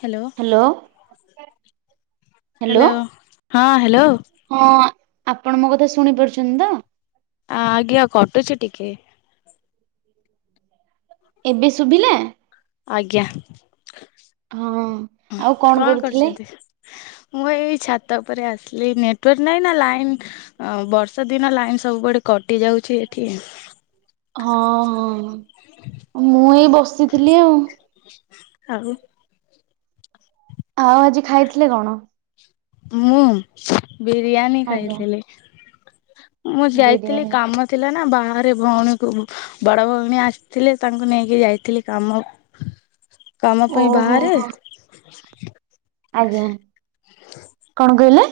Hello hello hello hello ହଁ hello. ହଁ ଆପଣ ମୋ କଥା ଶୁଣି ପାରୁଛନ୍ତି ତ? ଆ ଆଜ୍ଞା କଟୁଛି ଟିକେ। ଏବେ ଶୁଭିଲା? ଆଜ୍ଞା। ହଁ ଆଉ କଣ କରୁଥିଲେ? କରୁଛନ୍ତି? ମୁଁ ଏଇ ଛାତ ଉପରେ ଆସିଲି ନେଟୱାର୍କ ନାଇଁ ନା ଲାଇନ୍ ବର୍ଷ ଦିନ ଲାଇନ୍ ସବୁବେଡ କଟି ଯାଉଛି ଏଠି। ହଁ ହଁ ମୁଁ ଏଇ ବସିଥିଲି ଆଉ। ହଉ। ଆଉ ଆଜି ଖାଇଥିଲେ କଣ? ମୁଁ ବିରିୟାନୀ ଆଜ୍ଞା ଖାଇଥିଲି। ମୁଁ ଯାଇଥିଲି ବିରିୟାନୀ କାମ ଥିଲା ନା ବାହାର ଘରେ ଭଉଣୀକୁ ବଡ ଭଉଣୀ ଆସିଥିଲେ। ତାଙ୍କୁ ନେଇକି ଯାଇଥିଲି କାମ କାମ ପାଇଁ ଓହୋ ବାହାରେ। ହୋ ଆଜ୍ଞା। କଣ କହିଲେ?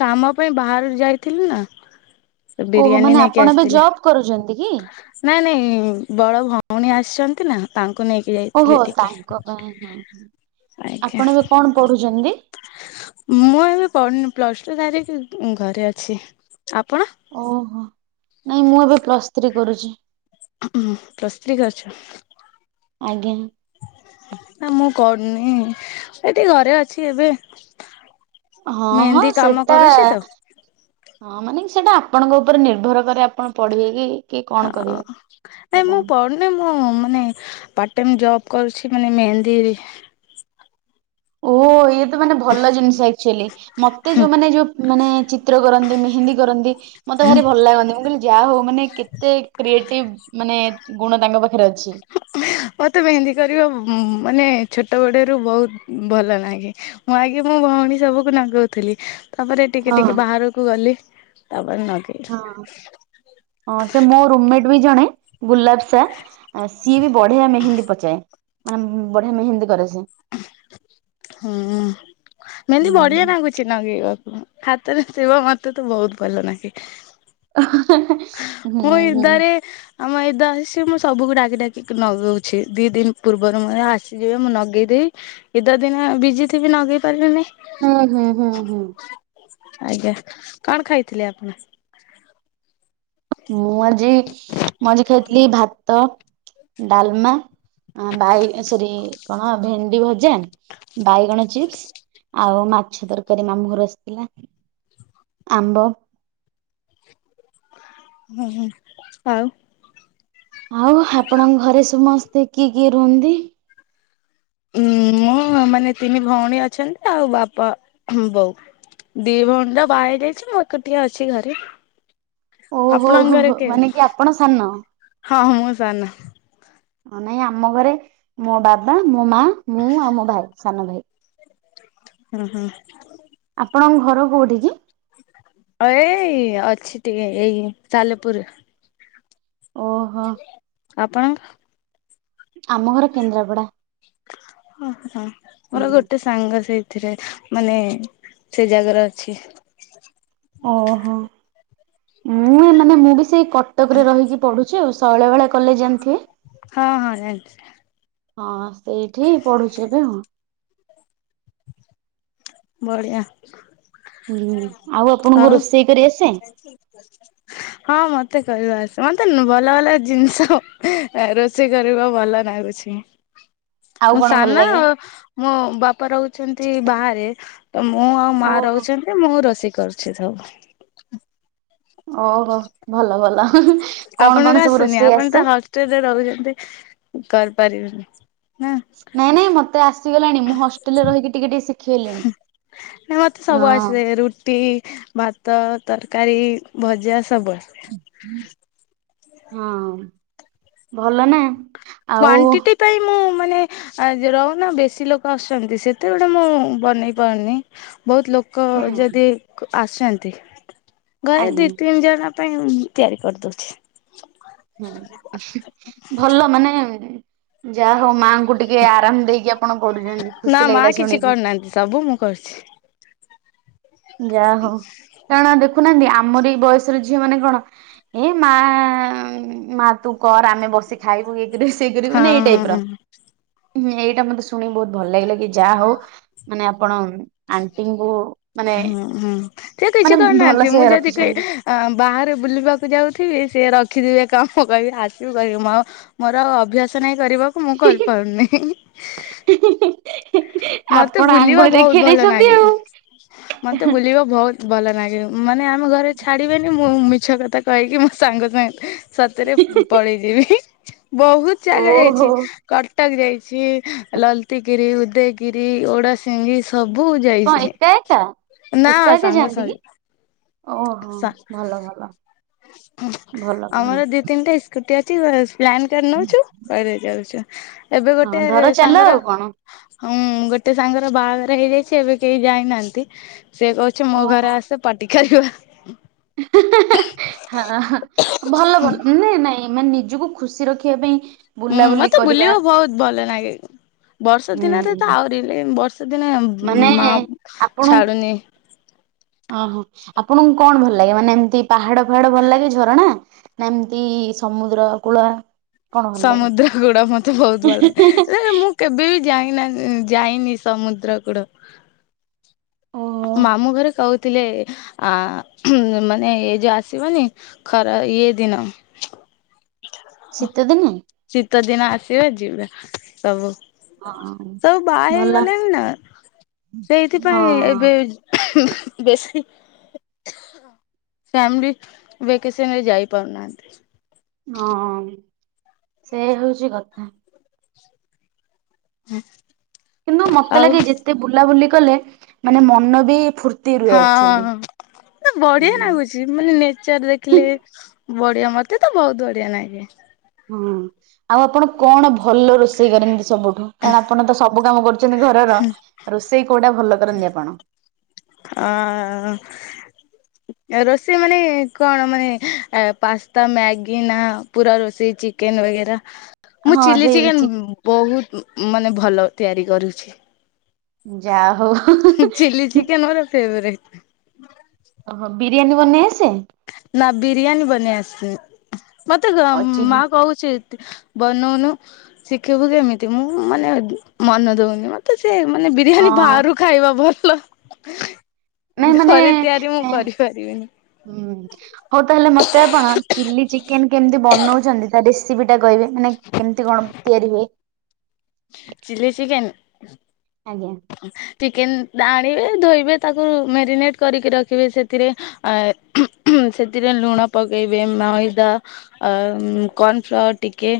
କାମ ପାଇଁ ବାହାରୁ ଯାଇଥିଲି ନା। ସେ ଓହୋ ବିରିୟାନୀ ମାନେ ନେଇକି ଆପଣ ଏବେ ଆସିଥିଲେ। ଜବ୍ କରୁଛନ୍ତି କି? ନାଇଁ ନାଇଁ। ବଡ ଭଉଣୀ ଆସିଛନ୍ତି ନା। ତାଙ୍କ କ ନେଇକି ଓହୋ ଯାଇଥିଲି ଟିକେ ତାଙ୍କ ପାଇଁ ହଁ ଆଜ୍ଞା। ଆପଣ ଏବେ କଣ ପଢୁଛନ୍ତି? ମୁଁ ଏବେ ପଢନି ପ୍ଲସ ଟୁ ତାରିଖ ଘରେ ଅଛି। ଆପଣ ଓହୋ ନାଇଁ ମୁଁ ଏବେ ପ୍ଲସ୍ ଥ୍ରୀ କରୁଛି। ହଁ ପ୍ରସ୍ତ୍ରୀ କରିଛ। ଆଜ୍ଞା। ନଁ ଏ ଟିକି ଘରେ ଅଛି ଏବେ। ହଁ ହଁ ମେହେନ୍ଦୀ କାମ ସେଟା କରୁଛି ତ ହଁ ମାନେ ସେଇଟା ଆପଣଙ୍କ ଉପରେ ନିର୍ଭର କରେ ଆପଣ ପଢିବେ କିି? ହଁ ଆ ମୁଁ ପଢୁନେଇ। ହଁ ମାନେ ପାର୍ଟ ଟାଇମ୍ ଜବ୍ କରୁଛି। ମାନେ ମେହେନ୍ଦି ଓହ ଇଏ ତ ମାନେ ଭଲ ଜିନିଷ ଆକ୍ଚୁଆଲି। ମତେ ଯୋଉମାନେ ଯୋଉ ମାନେ ଚିତ୍ର କରନ୍ତି। ମେହେନ୍ଦୀ କରନ୍ତି। ମତେ ଭାରି ଭଲ ଲାଗନ୍ତି। ମୁଁ କହିଲି ଯାହା ହଉ ମାନେ ମାନ କେତେ କ୍ରିଏଟିଭ ମାନେ ଗୁଣ ତାଙ୍କ ପାଖରେ ଅଛି। ମତେ ମେହନ୍ଦି କରିବ ମାନେ ଛୋଟ ବଡରୁୁ ବହୁତ ଭଲ ନାଗେ। ମୁଁ ଆଗେ ମୋ ଭଉଣୀ ସବୁକୁ ନାଗଉଥିଲି। ତାପରେ ଟିକେ ହଁ ଟିକେ ବାହାରକୁ ଗଲି। ତାପ ହଁ ହଁ ସେ ମୋ ରୁମମେଟ୍ ବି ଜଣେ ଗୁଲାପ୍ସା ସିଏ ବି ବଢିଆ ମେହେନ୍ଦୀ ପଚାଏ। ମାନେ ବଢିଆ ମେହେନ୍ଦୀ କରେ ସେ। ହୁଁ ମେମିତି ବଢିଆ ହୁଁ। ନାଗୁଛି ନଗେଇବାକୁ। ହାତରେ ଥିବ ମତେ ତ ବହୁତ ଭଲ ନାଗେ। ହୁଁ ମୁଁ ହୁଁ ଗିରିଧାରୀ ଆମ ଏଇଦ ଆସିଛି ମୁଁ ସବୁକୁ ଡାକି ଡାକି ନଗଉଛି। ଦି ଦିନ ପୂର୍ବରୁ ମୁ ଆସିଯିବେ ମୁଁ ନଗେଇଦବି। ଏ ଦ ଦିନ ବିଜି ଥିବି ନଗେଇ ପାରିବିନି। ହୁଁ ହୁଁ ହୁଁ ହୁଁ। ଆଜ୍ଞା କଣ ଖାଇଥିଲେ ଆପଣ? ମୁଁ ଆଜି ମୁଁ ଆଜି ଖାଇଥିଲି ଭାତ ଡାଲମା ବାଇ ସରି କଣ ଭେଣ୍ଡି ଭଜା ବାଇଗଣ ଚିପ୍ସ୍। ଆଉ ମାଛ ତରକାରୀ ମାମୁଁ ଘରୁ ଆସିଥିଲା। ଆମ୍ବ। ଉଁ ହୁଁ ଆଉ? ଆଉ ଆପଣଙ୍କ ଘରେ ସମସ୍ତେ କିଏ କିଏ ରୁହନ୍ତି? ଉଁ ମୁଁ ମାନେ ତିନି ଭଉଣୀ ଅଛନ୍ତି। ଆଉ ବାପା ବୋଉ। ଦି ଭଣ୍ଡା ବାହାଇ ଯାଇଛି। ମୁଁ ଏକୁଟିଆ ଅଛି ଘରେ। ଓହୋ ଆପଣଙ୍କ ହୋ ଘରେ ହୋ କିଏ? ମାନେ କି ଆପଣ ସାନ ହଁ ମୁଁ ସାନ। ହଁ ନାଇଁ ଆମ ଘରେ ମୋ ବାବା ମୋ ମା ମୁଁ ଆଉ ମୋ ଭାଇ ସାନ ଭାଇ। ଉଁ ହୁଁ। ଆପଣଙ୍କ ଘର କୋଉଠି କି? ଏଇ ଅଛି ଟିକେ ଏଇ ସାଲେପୁରରେ। ଓହୋ ଆପଣଙ୍କ। ଆମ ଘର କେନ୍ଦ୍ରାପଡା। ଓହୋ ମୋର ଗୋଟେ ସାଙ୍ଗ ସେଇଥିରେ। ମାନେ ସେ ଜାଗାରେ ଅଛି। ଓହୋ ମୁଁ ମାନେ ମୁଁ ବି ସେଇ କଟକରେ ରହିକି ପଢୁଛି ଆଉ ଶୈଳବାଳା କଲେଜ୍ ଜାଣିଥିବେ? ହଁ ହଁ ଜାଣିଛି। ହଁ ସେଇଠି ପଢୁଛି ଏବେ ମୁଁ। ବଢିଆ। ହୁଁ ଆପଣଙ୍କୁ ଆଉ ରୋଷେଇ କରି ଆସେ ହଁ ମ ମତେ କହିବ ଆସ ମତେ ନୁ ଭଲ ଭଲ ଜିନିଷ ଅ ରୋଷେଇ କରିବାକୁ ଭଲ ନାଗୁଛି। ଆଉ ମୁଁ କଣ ଭଲ ସାନ ଲାଗେ? ମୋ ବାପା ରହୁଛନ୍ତି ବାହାରେ। ତ ମୁଁ ଆଉ ମା ଓହୋ ରହୁଛନ୍ତି ମୁଁ ରୋଷେଇ କରୁଛି ସବୁ। ଓହୋ ଭଲ ଭଲ ହଁ ହଁ କଣ କଣ ସବୁ ରୋଷେଇ ଆସେ? ଦେ କରିପାରିବିନି। ନାଇଁ ନାଇଁ ମତେ ଆସିଗଲାଣି ମୁଁ ହଷ୍ଟେଲରେ ରହିକି ଟିକେ ଟିକେ ଶି ହୁଁ ନାଇ ମତେ ସବୁ ହଁ। ଆସେ ରୁଟି, ଭାତ। ତରକାରୀ, ଭଜା ସବୁ ଆସେ। ହଁ ଭଲ ନା। ଆଉ କ୍ଲାଣ୍ଟିଟି ପାଇଁ ମୁଁ। ମାନେ ଆ ଯେ ରହୁନ ବେଶୀ ଲୋକ ଆସୁଛନ୍ତି ସେତେବେଳେ ମୁଁ ବନେଇ ପାରୁନି। ବହୁତ ଲୋକ ହୁଁ ଯଦି କ ଆସୁଛନ୍ତି ଘରେ ଆଜ୍ଞା ଦି ତିନି ଜଣ। ପାଇଁ ଉଁ ତିଆରି କରିଦଉଛି। ହୁଁ ଉ ହୁଁ ଭଲ ମାନେ। ଯାହା ହଉ ମାଆଙ୍କୁ ଟିକେ ଆରାମ ଦେଇକି ଆପଣ କରୁଛନ୍ତି ନା ଖୁସି ମା ଲାଗିଲା କିଛି ଶୁଣିକି। କରୁନାହାନ୍ତି ସବୁ ମୁଁ କରୁଛି ଯାହାହଉ କାରଣ ଦେଖ ଦେଖୁନାହାନ୍ତି ଆମରି ବୟସର ଝିଅ ମାନେ କଣ ଏ ମା ମା ତୁ କର ଆମେ ବସି ଖାଇବୁ ଇଏ କରିବୁ ସିଏ କରିବୁ ମାନେ ଏଇ ଟାଇପ ହଁ। ର। ହୁଁ ଏଇଟା ମତେ ଶୁଣିକି ବହୁତ ଭଲ ଲାଗିଲା କି ଯାହା ହଉ ମାନେ ଆପଣ ଉଁ ଆଣ୍ଟିଙ୍କୁ। ମାନେ ହୁଁ ହୁଁ। ସେ କିଛି ମାନେ କରୁନାହାନ୍ତି ଭଲସେ ମୁଁ ଯଦି କୁହେ ରଖିଛନ୍ତି। ଅ ବାହାରେ ବୁଲିବାକୁ ଯାଉଥିବି ସେ ର ରଖିଥିବେ କାମ କହିବେ ଆସିବୁ କରିବୁ ମ ମୋର ଆଉ ଅଭ୍ୟାସ ନାଇଁ କରିବା ମୁଁ କରିପାରୁନି ହି ହି। ମତେ ଆପଣ ବୁଲିବା ଆଙ୍ଗୁଳି ବହୁତ ଦେଖେଇ ଭଲ ଦେଇଛନ୍ତି ନାଗେ ଆଉ। ମତେ ବୁଲିବା ବହୁ ତ ଭଲ ନାଗେ ମାନେ ଆମ ଘରେ ଛାଡିବେନି ମୁଁ ମିଛ କଥା କହିକି ମୋ ସାଙ୍ଗ ସାଙ୍ଗେ। ସତରେ ଉଁ ପଳେଇଯିବି ହିଁ। ବହୁତ ଜାଗା ଯାଇଛି ଓହୋ କଟକ ଯାଇଛି ଲଳିତ ଗିରି ଉଦୟଗିରି ଓଡାସିିଙ୍ଗି ସ ବହୁତ କଣ ଯାଇଛି ଏକା ଏକା? ନା ଏକା ଏକା ସାଙ୍ଗ ଯାଆନ୍ତି କି? ସହେ। ଓହୋ ସା ଭଲ ଭଲ ଉଁ ଭଲ ଭଲ। ଆମର ଦି ତିନିଟା ଏଇ ସ୍କୁଟି ଅଛି ବାସ। ପ୍ଲାନ୍ କରିନଉଛୁ ତଇରେ ଯାଉଛୁ। ଏବେ ହଁ ଗୋଟେ ଧର ଚାଲ ସାଙ୍ଗର। ଆଉ କଣ ହୁଁ ଗୋଟେ ସାଙ୍ଗର ବାହାଘର ହେଇଯାଇଛି ଏବେ କେହି ଯାଇନାହାନ୍ତି। ସେ କହୁଛି ମୋ ଓହୋ। ଘରେ ଆସେ ପାଟି କରିବା। ହଁ ଭଲ ଭଲ ନାଇଁ ନାଇଁ ମାନେ ନିଜକୁ ଖୁସି ରଖିବା ପାଇଁ ହୁଁ ବୁଲାବୁଲି ମତେ କରିବା ବୁଲିବା ବହୁତ ଭଲ ଲାଗେ ବର୍ଷା ଦିନରେ ତ ହୁଁ ଆହୁରି ବର୍ଷା ସେଦିନେ ମାନେ ମା ଆପଣ ଛାଡୁନି। ଓହୋ ଆପଣଙ୍କୁ କଣ ଭଲ ଲାଗେ ମାନେ ଏମତି ପାହାଡ ଫାହାଡ ଭଲ ଲାଗେ ଝରଣା ନା ଏମତି ସମୁଦ୍ର କୁଳ ସମୁଦ୍ର ଗୁଡା ମତେ ବହୁତ ଭଲ ଲାଗେ ହେ ମୁଁ କେବେ ବି ଯାଇନା ଯାଇନି ସମୁଦ୍ର କୁଳ ଓ ମାମୁଁ ଘରେ କହୁଥିଲେ ଆ ମାନେ ଏଇ ଯୋଉ ଆସିବନି ଖରାପ ଇ ଦିନ ଶୀତଦିନେ ସତ ଦିନ ଆସିବା ଯିବା ସବୁ ହଁ ସବୁ ବାହା ଭଲ ହେଇଗଲେଣି ନା ହଁ ସେଇଥିପାଇଁ ବେଶି ଫ୍ୟାମିଲି ଭେକେସନରେ ଯାଇ ପାରୁନାହାନ୍ତି। ହଁ ସେ ହଉଛି କଥା ହୁଁ। କିନ୍ତୁ ମତେ ଲାଗେ ଯେତେ ବୁଲାବୁଲି କଲେ ମାନେ ମନ ବି ଫୁର୍ତ୍ତି ରୁହେ ହଁ ଆକ୍ଚୁଆଲି ବଢିଆ ଲାଗୁଛି ମାନେ ନେଚର ହୁଁ ଦେଖିଲେ ବଢିଆ ମତେ ତ ବହୁତ ବଢିଆ ଲାଗେ ହୁଁ ଆଉ ଆପଣ କଣ ଭଲ ରୋଷେଇ କରନ୍ତି ସବୁଠୁ କାରଣ ଆପଣ ତ ସବୁ କାମ କରୁଛନ୍ତି ଘରର ରୋଷେଇ ସେଇ କୋଉଟା ଭଲ କରନ୍ତିି ଆପଣ? ହଁ। ରୋଷେଇ ମାନେ କଣ ମାନେ ପାସ୍ତା ମ୍ୟାଗି ନା ପୁରା ରୋଷେଇ ଚିକେନ ହୁଏ। ମୁଁ ହଁ ସେଇ ଚିଲିଚିକେନ୍ ଚି ବହୁତ ମାନେ ଭଲ ତିଆରି କରୁଛି। ଯା ହଉ ଚିଲି ଚିକେନ ମୋର ଫେବରେଟ ଓହୋ ବିରିୟାନୀ ବନେଇ ଆସେ? ନା ବିରିୟାନୀ ବନେଇ ଆସିନି ମତେ ଅଛି ମା କହୁଛି ବନଉନୁ ଶିଖିବୁ କେମିତି ମୁଁ ମାନେ ମନ ଦଉନି ମତେ ସେ ମାନେ ବିରିୟାନୀ ହଁ ବାହାରୁ ଖାଇବା ଭଲ। ନାଇଁ ମାନେ ଘରେ ତିଆରି ମୁଁ ହୁଁ କରିପାରିବିନି ହଉ ତାହେଲେ ମତେ ଆପଣ ଚିଲି ଚିକେନ କେମିତି ବନଉଛନ୍ତି ତା ରେସିପି ଟା କହିବେ? ମାନେ କେମିତି କଣ ତିଆରି ହୁଏ। ଚିଲ୍ଲି ଚିକେନ୍ ଆଜ୍ଞା। ଚିକେନ୍ ଆଣିବେ ଧୋଇବେ ତାକୁ ମ୍ୟାରିନେଟ୍ କରିକି ରଖିବେ ସେଥିରେ ସେଥିରେ ଲୁଣ ପକେଇବେ ମଇଦା କର୍ଣ୍ଣ ଫ୍ଲାୱାର ଟିକେ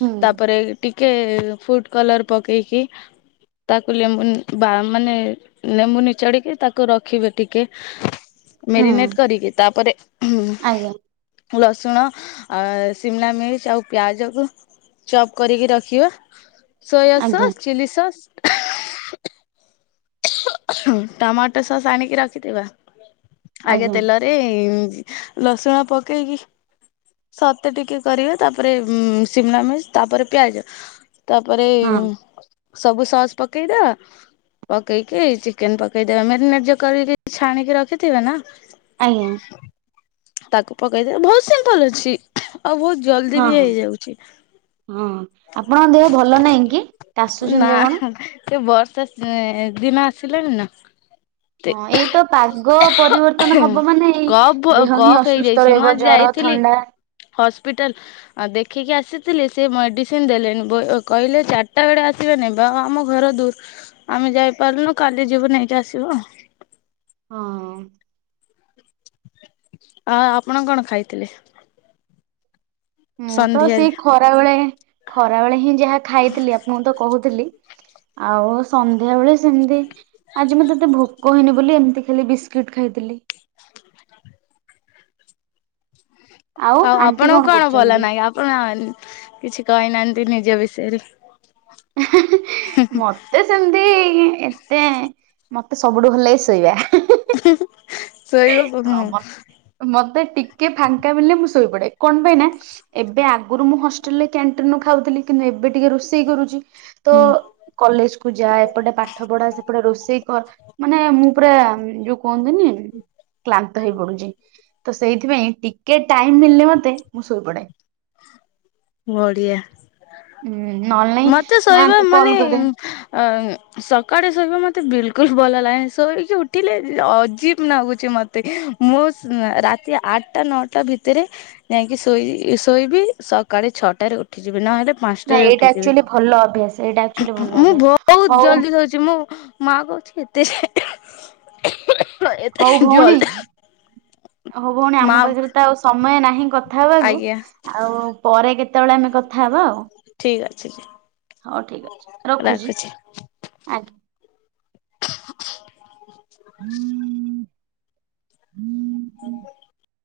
ହୁଁ ତାପରେ ଟିକେ ଫୁଡ କଲର ପକେଇକି ତାକୁ ଲେମ୍ବୁ ବା ମାନେ ଲେମ୍ବୁ ନିଚଡିକି ତାକୁ ରଖିବେ ଟିକେ ହୁଁ ମେରିନେଟ କରିିକି ତାପରେ ଆଜ୍ଞା ଲସୁଣ ସିମଲା ମିରିଚ ଆଉ ପିଆଜ କ ଚପ୍ କରିକି ରଖି କିିବା ସୋୟା ଆଜ୍ଞା ସସ୍ ଚିଲିସସ୍ [unintelligible] ଟମାଟୋ ସସ୍ ଆଣିକି ରଖିଥିବା। ଆଗେ ଆଜ୍ଞା ତେଲରେ ଲସୁଣ ପକେଇକି ସତେ ଟିକେ କରିବା ତାପରେ ସିମନା ମିରିଚ ତାପରେ ପିଆଜ ତାପରେ ହଁ ସବୁ ସସ୍ ପକେଇଦବା ପକେଇକି ଚିକେନ ପକେଇଦବା ମ୍ୟାରିନେଟ ଯ କରିକି ଛାଣିକି ରଖିଥିବେ ନା ଆଜ୍ଞା ତାକୁ ପକେଇଦବା ବହୁତ ସିମ୍ପଲ ଅଛି ଆଉ ବହୁତ ଜଲଦି ହଁ ବି ହଁ। ହେଇଯାଉଛି। ହଁ ଆପଣଙ୍କ ଦେହ ଭଲ ନାହିଁ କି ନା କାସୁଛନ୍ତି ଆପଣ? ସେ ବର୍ଷା ସି-ଇ-ଇ-ଇ ଦିନ ଆସିଲାଣି ନା। ହଁ ଏଇତ ପାଗ ପରିବର୍ତ୍ତନ ହବ ମାନେ ଏଇ କପ୍ ଦେହ ହିଁ କପ୍ ହେଇଯାଇଛି ଅସୁସ୍ଥ ମୁଁ ରହିବ ଆଜି ଜର ଯାଇଥିଲି ଥଣ୍ଡା ହସ୍ପିଟାଲ ଦେଖିକି ଆସିଥିଲି ସେ ମେଡି ସିନ ଦେଲେନି ବୋ କହିଲେ ଚାରିଟା ବେଳେ ଆସିବେ ନେବ ଆ-ଆ ଆମ ଘର ଦୂର ଆମେ ଯାଇପାରୁନୁ କା କାଲି ଯିବୁ ନେଇକି ଆସିବୁ। ହଁ। ଆ ଆପଣ କଣ ଖାଇଥିଲେ? ମୁଁ ତ ସନ୍ଧ୍ୟାରେ ସେଇ ଖରାବେଳେ ଖରାବେଳେ ହିଁ ଯାହା ଖାଇଥିଲି ଆପଣଙ୍କୁ ତ କହୁଥିଲି। ଆଉ ସନ୍ଧ୍ୟାବେଳେ ସେମିତି ଆଜି ମୁଁ ମତେ ଏତେ ଭୋକ ହେଇନି ବୋଲି ଏମିତି ଖାଲି ବିସ୍କିଟ ଖାଇଥିଲି। [inaudible] ଆଉ ଆପଣଙ୍କୁ କଣ ଭଲ ନାହିଁ ଆପଣ ଆ କିଛି କହିନାହାନ୍ତି ନିଜ ବିଷୟରେ। ହିଁ ହିଁ ହିଁ ମତେ ସେମିତି-ଇ-ଇ ଏତେ ମତେ ସବୁଠୁ ଭଲଲାଗେ ଶୋଇବା। ହିଁ ହିଁ ଶୋଇବାକୁ ହଁ ହୁଁ। ମତେ ମତେ ଟିକେ ଫାଙ୍କା ମିଳିଲେ ମୁଁ ଶୋଇ ପଡେ କଣ ପାଇଁ ନା ଏବେ ଆଗରୁ ମୁଁ ହଷ୍ଟେଲରେ କ୍ୟାଣ୍ଟିନରୁ ଖାଉଥିଲି କିନ୍ତୁ ମୁଁ ଏବେ ଟିକେ ରୋଷେଇ କରୁଛି। ତ କଲେଜ କୁ ଯା ଏପଟେ ପାଠ ପଢା ସେପଟେ ରୋଷେଇ କର ମାନେ ମୁଁ ପୁରା ଯୋଉ କୁହନ୍ତିନି କ୍ଲାନ୍ତ ହେଇ ପଡୁଛି ତ ସେଇଥିପାଇଁ ଟିକେ ଟାଇମ ମିଳିଲେ ମତେ ମୁଁ ଶୋଇପଡେ। ବଢିଆ। ଉଁ ନହେଲେ ନାଇଁ ମତେ ଶୋଇବା ମାଙ୍କୁ ମାନେ କଲ୍ କରେ ଅ ସକାଳେ ଶୋଇବା ମତେ ବିଲ କୁଲ ଭଲ ଲାଗେନି ଶୋଇକି ଉଠିଲେ ଅ ଅଜୀବ ଲାଗୁଛି ମତେ ମୁଁ ରାତି ଆ ଆଠଟା ନଅଟା ଭିତରେ ଯାଇଁକି ଶୋଇ ଶୋଇବି ସକାଳେ ଛଅଟାରେ ଉଠିଯିବି ନହେଲେ ନା ପାଞ୍ଚଟାରେ ଏଇଟା ଉଠେ। ଆକ୍ଚୁଆଲି ଭଲ ଅଭ୍ୟାସ ଏଇଟା ଆକ୍ଚୁଆଲି ଭଲ ମୁଁ ଅଭ୍ୟାସ ବହୁତ ହଉ ଜଲଦି ଶୋଉଛି ମୁଁ ମା କହୁଛି [unintelligible] ହଉ ଭଉଣୀ ଜଲଦି ହଉ ଭଉଣୀ ମା ଆମ ପାଖରେ ତ ଆଉ ସମୟ ନାହିଁ କଥା କଥା ଆଜ୍ଞା ହବାକୁ ଆଉ ପରେ କେତେବେଳେ ଆମେ କଥା ହବା ଆଉ। ଠିକ ଅଛି ହଉ ଠିକ ଅଛି ରଖୁଛି ଆଜ୍ଞା। [inaudible] ହୁଁ ହୁଁ [inaudible]